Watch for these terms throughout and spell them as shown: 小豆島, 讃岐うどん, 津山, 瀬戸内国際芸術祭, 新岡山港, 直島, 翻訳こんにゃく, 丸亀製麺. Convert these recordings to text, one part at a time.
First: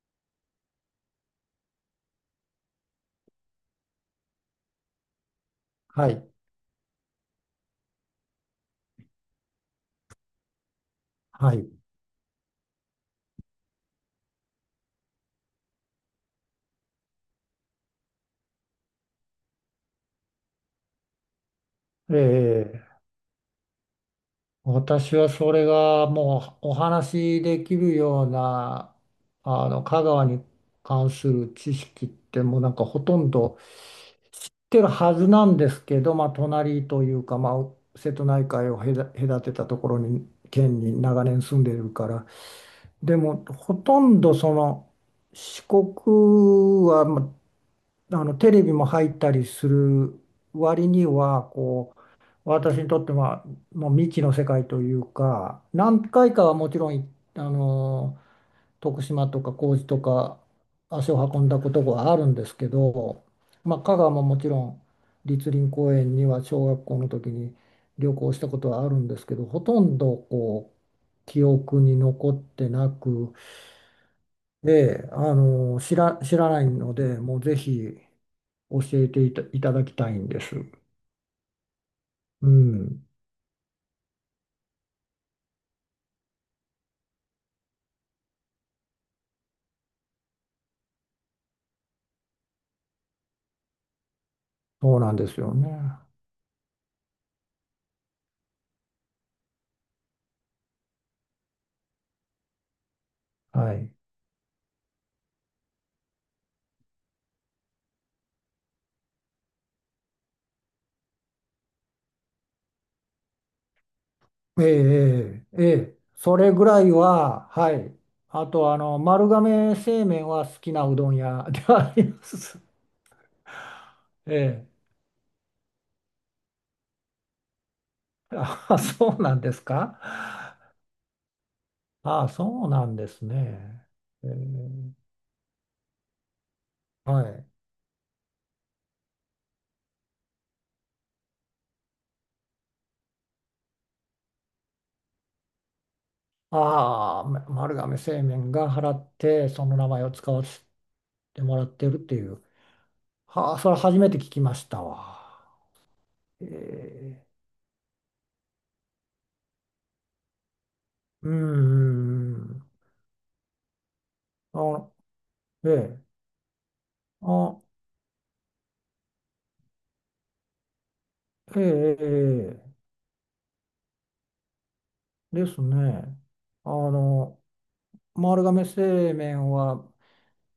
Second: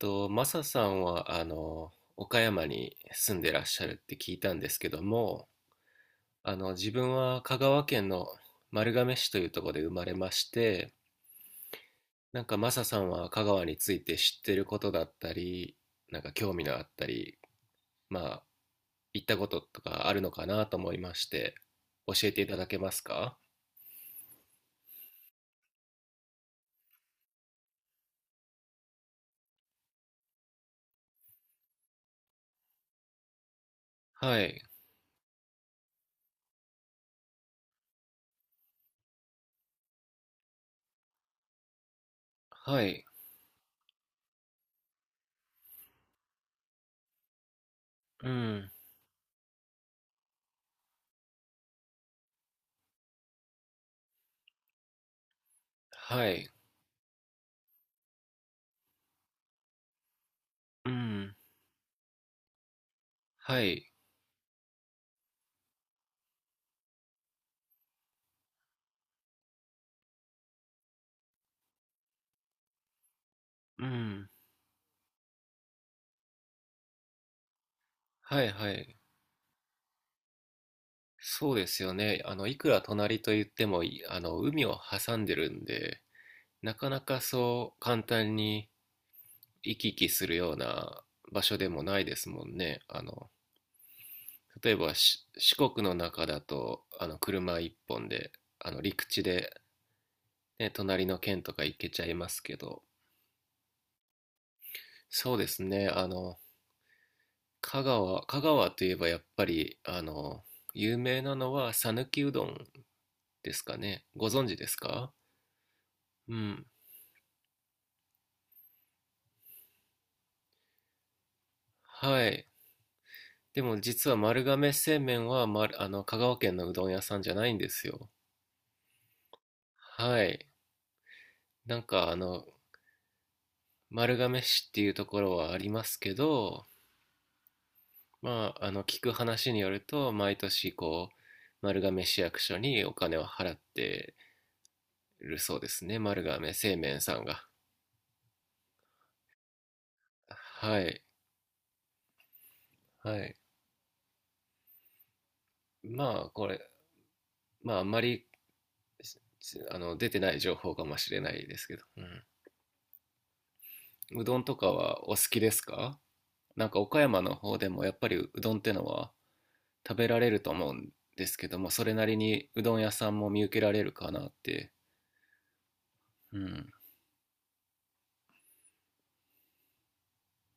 と、マサさんは、岡山に住んでらっしゃるって聞いたんですけども、はい、自分は香川県の丸亀市というところで生まれまして、はい。なんかマサさんは香川について知ってることだったり、なんか興味のあったり、まあ、行ったこととかあるのかなと思いまして、教ええていただけまえ、すか？私はそれがもうお話しできるような、香川に関する知識ってもうなんかほとんど知っはい。てるはずなんですけど、まあ、隣というか、まあ、瀬戸内海を隔てたところに、県に長年住んでいるから、はい。でも、ほとんど四国は、まあ、うテレん。ビも入ったりする割には、こう、私にとってはもう未知の世界というか何は回かい。はもちろんいあの徳島とか高知とかう足をん。運んだことがあるんですけど、はまあ、い。香川ももちろん栗林公園には小学校の時に旅行したことはあるんですけど、ほとんどこう記憶に残ってなくうん。で、知らないのでもうぜひはい。は教い。えていた、いただきたいんです。そうですよね。ういくらん、隣と言っても、いあの、海を挟んでるんで、なかなかそう簡単に行き来するような場所でもないですもんね。例えばそうなんですよ四ね。国の中だと、車一本で、陸地で、ね、隣の県とか行けちゃいますけど、はい。そうですね。香川といえばやっぱり、有名なのは讃岐うどんですかね。ご存知えでえ、すか？ええ、ええ、うそれぐん。らいは、はい。あと、丸亀製麺は好きなうどん屋 ではありまはい。す。でも実は丸え亀製麺は、あの香川県のうどん屋さんじゃないんですよ。え。あ、そうなんですか。はい。なんかあ、そうなんですね。丸ええ、亀市っていうところはありますけど、はい。まあ、聞く話によると毎年こう丸亀市役所にお金を払ってるそうですね。丸亀製麺さあんあ、ま、が。丸亀製麺が払って、その名前を使わせはい。てもらってるっていう。はい。はあ、それ初めて聞きましたわ。まあこえれ、え、まああんまり出てない情報かもしれうないですけん、ど、ううんうん、ん、うどんとかあ、はお好きですえか？え、なんか岡山の方あ、でもやっぱりうどんってのは食べられると思うんですけどえも、それえ、なりにえうえ。どん屋さんも見受けられるかなって。ですね。うん。あの、丸亀製麺は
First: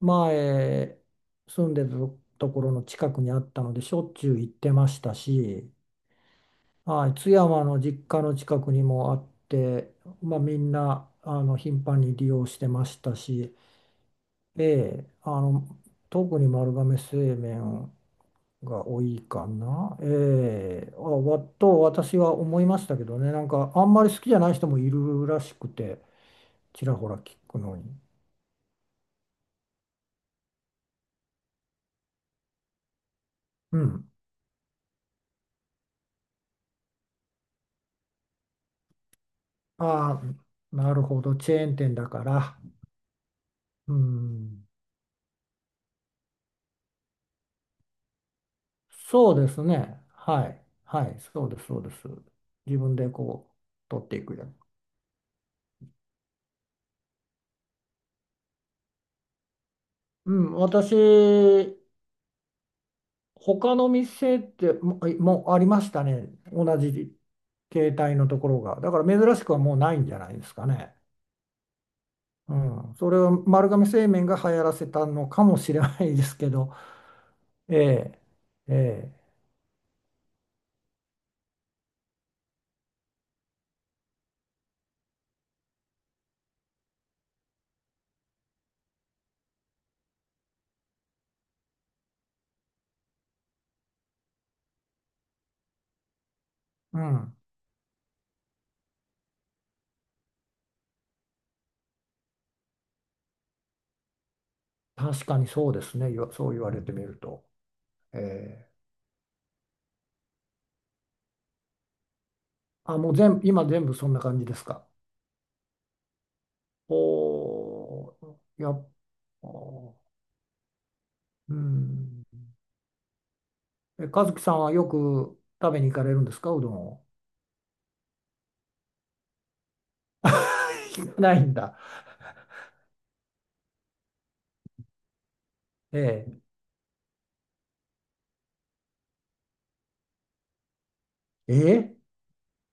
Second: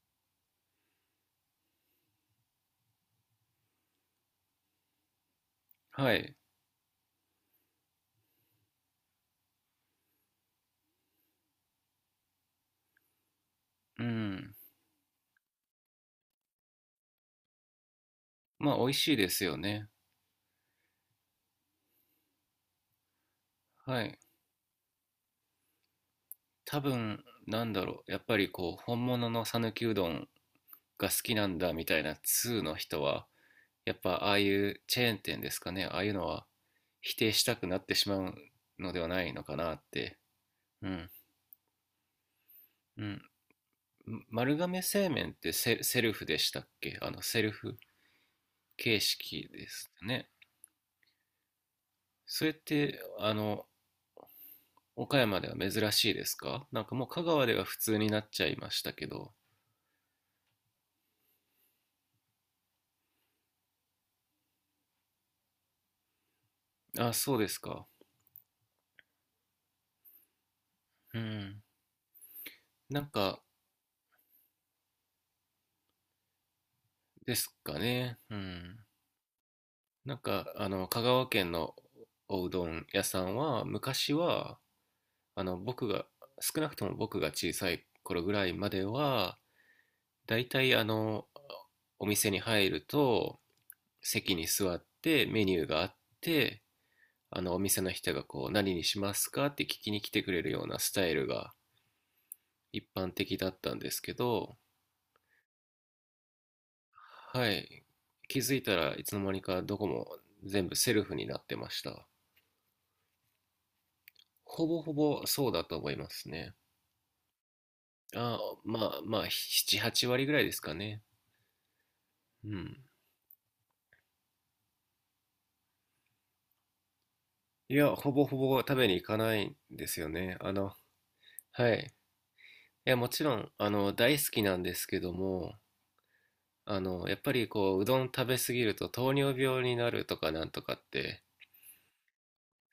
前住んでたところの近くにあったのでしょっちゅう行ってましたし、はい。はい、津山の実家の近くにもあって、まあ、みんな、あの、頻繁に利用してましたし、うん。ええ、特に丸亀製麺まあ美が味多しいいですかよね。な、ええ、あ、わと私は思いましたけどね、なんかあんまはりい。好きじゃない人もいるらしくて。多ちらほら分、聞くなんのだに。ろう。やっぱりこう、本物の讃岐うどんが好きなんだみたいな通の人は、うやっん。ぱああいうチェーン店ですかね。ああいうのは否定したくなってしまうのではないのかなって。ああ、うなるん。ほど。チェーン店だから。うん。う丸ん。亀製麺ってセルフでしたっけ？セルフ形そうで式すですね。ね。はい。はい。そうです。そうです。それっ自分て、でこう、取っていくやつ。岡山では珍しいですか？なんかもう香川では普通になっちゃいましたけど。うん。私、他の店っても、もうありましたね。同あ、じそうですか。携帯のところが。だから珍しくはもうないんじゃないですかね。うん。うん。なんそれはか、丸亀製麺が流行らせたのかもしれないですけど。ですえかね。え。うえん。え。なんか、香川県のおうどん屋さんは、昔は、あの、僕が、少なくとも僕が小さい頃ぐらいまでは、大体お店に入ると、席に座ってメニューがあって、うん。あのお店の人がこう何にしますかって聞きに来てくれるようなスタイルが一般的だったんですけど、確かにそうですね。よ、そう言われてみると。はい、え気づいえ、たらいつの間にかどこも全部セルフになってました。あ、もう全部、今全部そんな感じですほぼか。ほぼそうだと思いますね。おあ、ー、やっまあまあ、7、ぱ、8割ぐらいですかね。うん。うん。え、和樹さんはよく食べに行かれるんですか、うどんを。いや、ほぼほぼ食べに行かないんですよね。行かないんはだ。い。いや、もちろん、大好きなんですけども、えやっぱりこう、うどん食べ過ぎると糖尿病になるとかなんとかって、え、え、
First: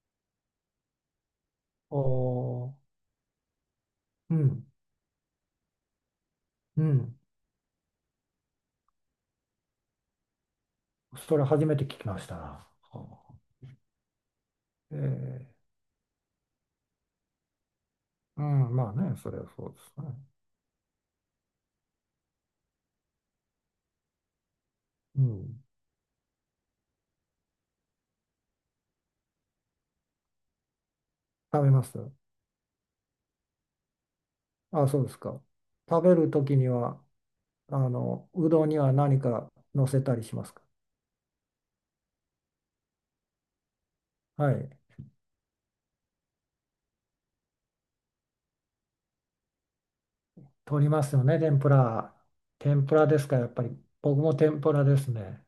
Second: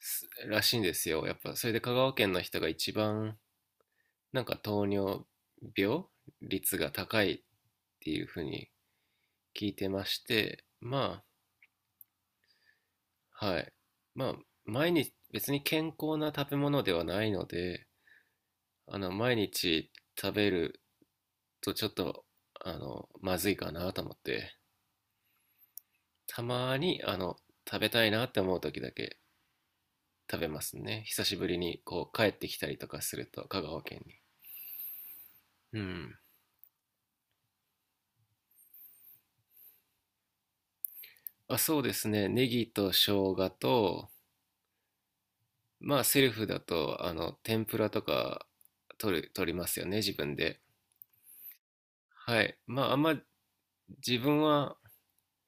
すらしいんですよ。やっぱ、それで香川県の人がお一番、ー、うなんかん、糖尿病率うがん。高いっていうふうに聞いてまして、まそれ初めて聞きましたな。はあ、あ、はい。まあ、毎日、別ええ、に健康な食べ物ではないので、うん、まあね、そ毎れはそうで日すね。食べるとちょっと、まずいかなと思って、うん、たまに、食べたいなって思う時だけ食べますね。久しぶり食べに、まこす。う、帰ってきたりとかすると、香川県に。あ、そうですか。う食ん。べるときには、うどんには何か乗せたりしますか。あ、そうですね。ネギと生姜と、はい。まあ、セルフだと、天ぷらとか、取りますよね、自分で。取りますよね、天ぷら。はい。天ぷらですか、やっぱり。自僕も分天ぷは、らですね。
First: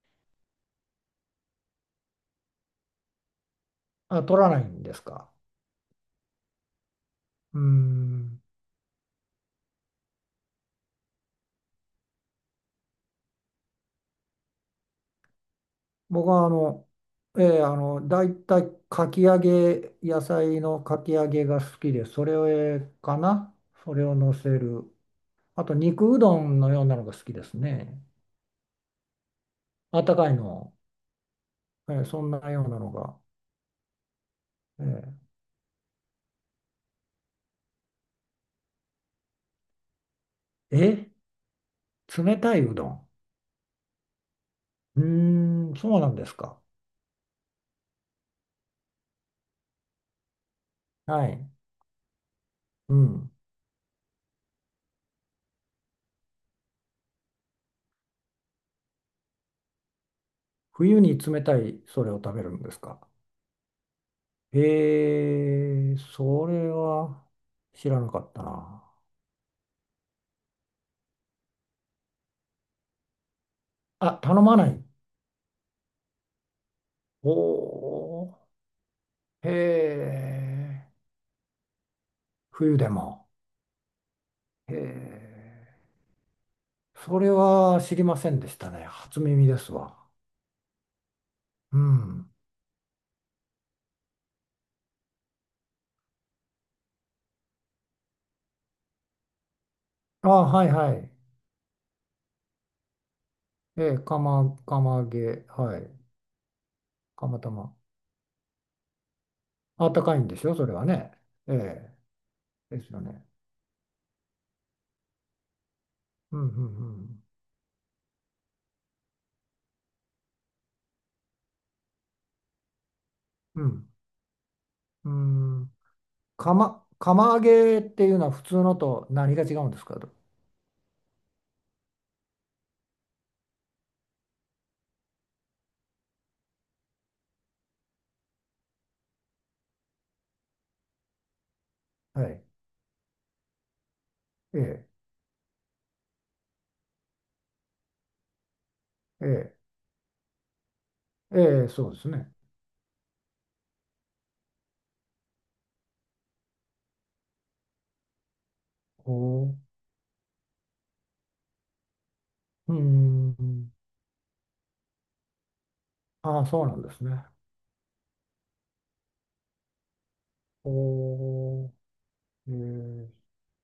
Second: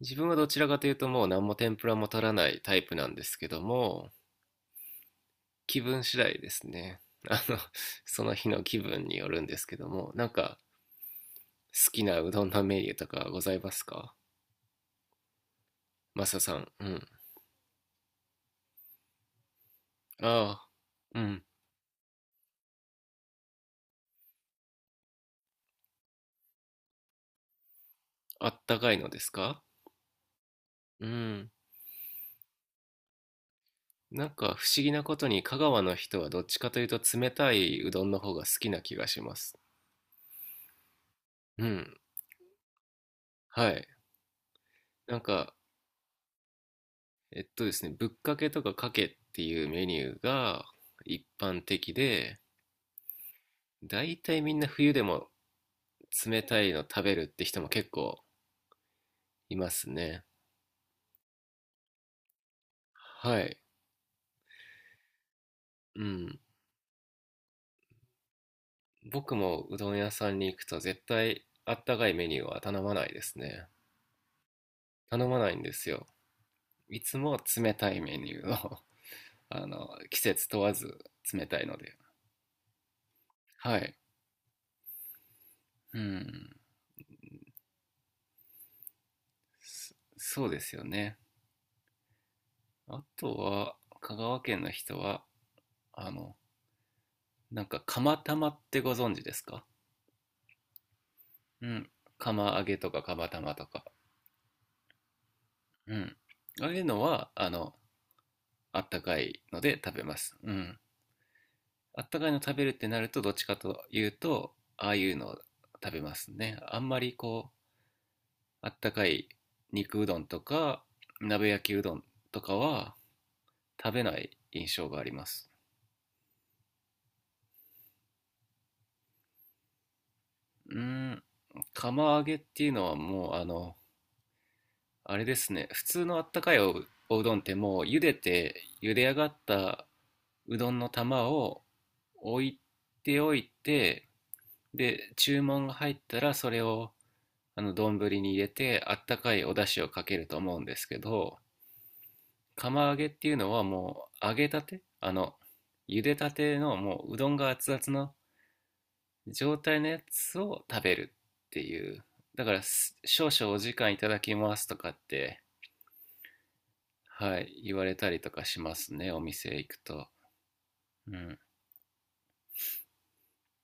自分はどちらかというと、もう何も天ぷらも取らないタイプなんですけども、あ、取らないんですか。気分次第ですね。あの、うー そのん。日の気分によるんですけども、なんか、好きなうどんのメニューとかございますか、マ僕サはさん？うん。ええ、だいたいかき揚げ、野菜あのかきあ、う揚ん。げが好きで、それを、かな。それを乗せる。あと、肉うどんのようなのが好きですね。あったかいのですか？あったかいの。うん。ええ、そんなようなのが。なんか不思議なことえ、に香川の人はどっちかというと冷たいうどんの方が好きな気がします。ええ、うん。冷たいうどん。はい。うなんか、ーん、そうなんですか。えっとですね、ぶっかけとかかけっていうメニューがは一い。般的で、うん。だいたいみんな冬でも冷たいの食べるって人も結構いますね。冬に冷たいそれを食べるんですか。はい。へえ、うん。それは知らなかったな。僕もうどん屋さんに行くと絶対あったかいメニューは頼まないですね。あ、頼まない。頼まないんですよ。いつおも冷たいメー、ニューを へ季節問わえ、ず冷たいので。冬でも。はい。へえ、うん。それは知りませんでしたね。初耳ですそわ。そうですよね。うん。あとは、香川県の人は、あの、なんか釜玉ってご存知ですか？あ、はいはい。うん。釜揚げとか釜玉とえか。え、釜、釜揚げ、はい。うん。ああいうのは、釜玉。あったかいのであっ食たべかまいんす。でしうょ、それん。はね。えあったかいの食べるっえ、でてすなよると、ね。どっちかというと、ああいうのを食べますうん、うん、うね。あんまりん。こう、あったかい肉うどんとか、鍋焼きうどんとかはうん。食べない印象がありうます。ん。釜、釜揚げっていうのは普通のと何が違うんですかと。うーん、釜揚げっていうのはもう、あれですね、普通のあったかいおうどんってもう茹でて、茹で上がったうどんの玉をは置い。いておいて、ええ、で、注文が入ったらそれをあの丼に入れてあったえかいおえ、出汁をかけると思うんですけど、ええ、そうですね。釜揚げっていうのはもう揚げたて、茹でたてのもううどんが熱々のおお。状態のやつを食べるっていう、だからう少々おん。時間いただきますとかって、ああ、そうなんですね。はい、言われたりとかしますね、お店行くと。おうん。お。ええ、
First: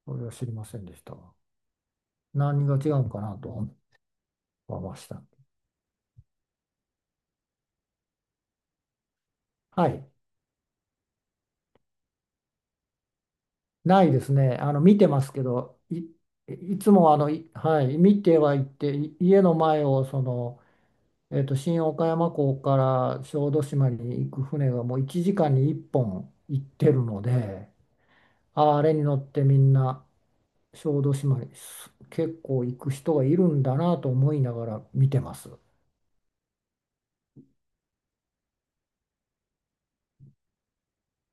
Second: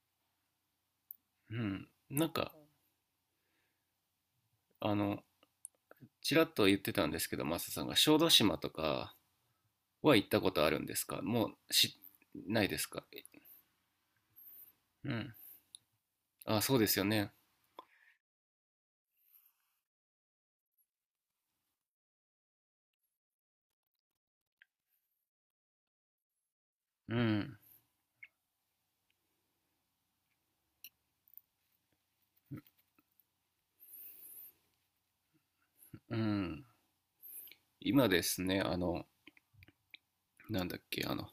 それは知りませんでしたわ。うん。なんか、何が違うのかなと思いあました。のちらっと言ってたんですけど、マサさんが小豆島とかはい。は行ったことあるんですか？もうしないですか？ないですね。見てうますん。けど、い、あ、そういでつすよもあの、ね。はい、見てはいって、家の前をその、新岡山港から小豆島に行く船がもう1時間に1本行ってるうのん。で、あれに乗ってみんな小豆島に結構行く人がいるんだなと思いながら見てます。うん。今ですね、なんだっけ、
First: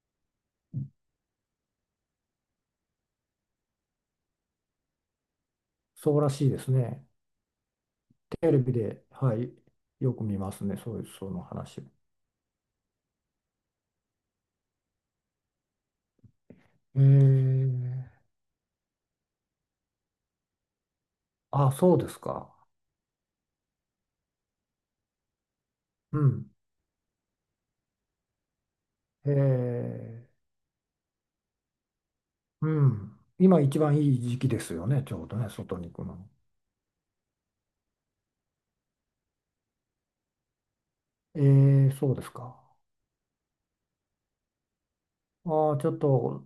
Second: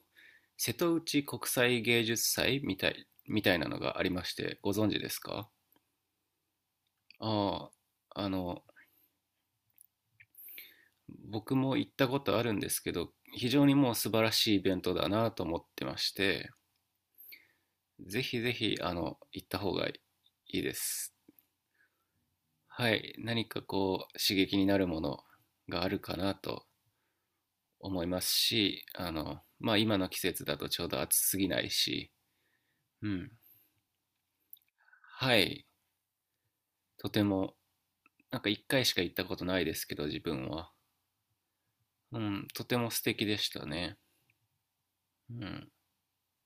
瀬戸内国際芸術祭みたいなのがありまして、ご存知ですか？そうらしいですね。ああ、テレビで、はい、よく見ますね、そういう、その僕も話。行ったことあるんですけど、非常にもう素晴らしいイベントだなと思ってまして、えー、ぜひぜひ、行った方がいいです。あ、そうですか。はい、何かこう、刺激になるものがあるかうなん。と思いますし、まあ今えの季節だとちょうど暑すぎないし、ー、ううん。ん。今一番いい時期ですよね、ちょうはどね、い。外に行くの。とても、なんか一回しか行ったことないですけど、自分は。えー、そううですん。か。とても素敵でしたね。うん。ああ、ちょっと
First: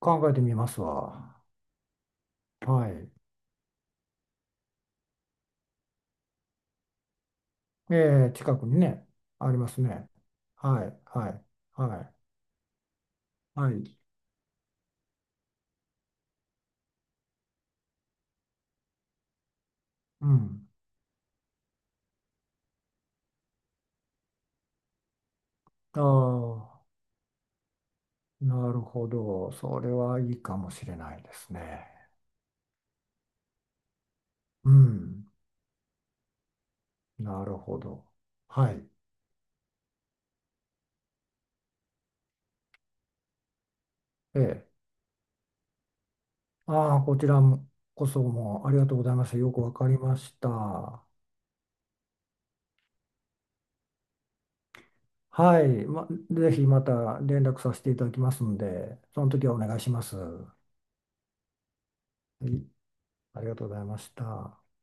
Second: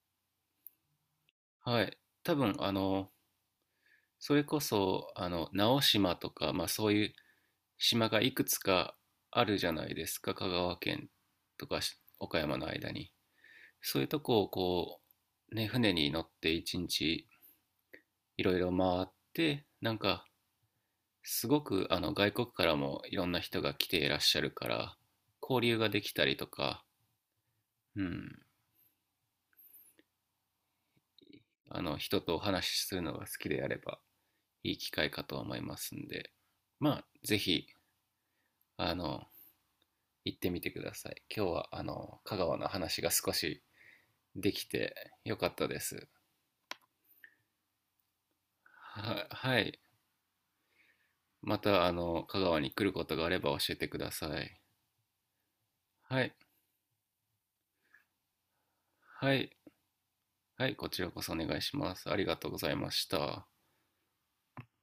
考えてみますわ。はい。多分、はい。それこそ、直島とか、まあそういうえ島がー、いく近つくにかね、あありるじまゃすないでね。すか。香川はい、県はい、とかはい、岡山の間に。はい。そういうとこをこう、ね、船に乗って一日いろいろ回って、なんか、うん。すごく外国からもいろんな人が来ていらっしゃるから、交流ができたりとか、あうん。あ、なるほど。それはいいかもしれないですね。人とお話しするのが好きであれば、ういい機会かん。と思いますんで、まあ、ぜなるひ、ほど。はい。あの、行ってみてください。今日は、香川の話が少しえでえ。きてよかったです。ああ、こちらもこそもありがとうございまは、した。よはくわい。かりました。はまた、香川に来ることがあれば教えてください。い。ま、はい。ぜひまた連絡させていただきますので、そのは時い。はお願いします。ははい、こちらこそお願いします。ありがい。とうございましあた。りがとうございました。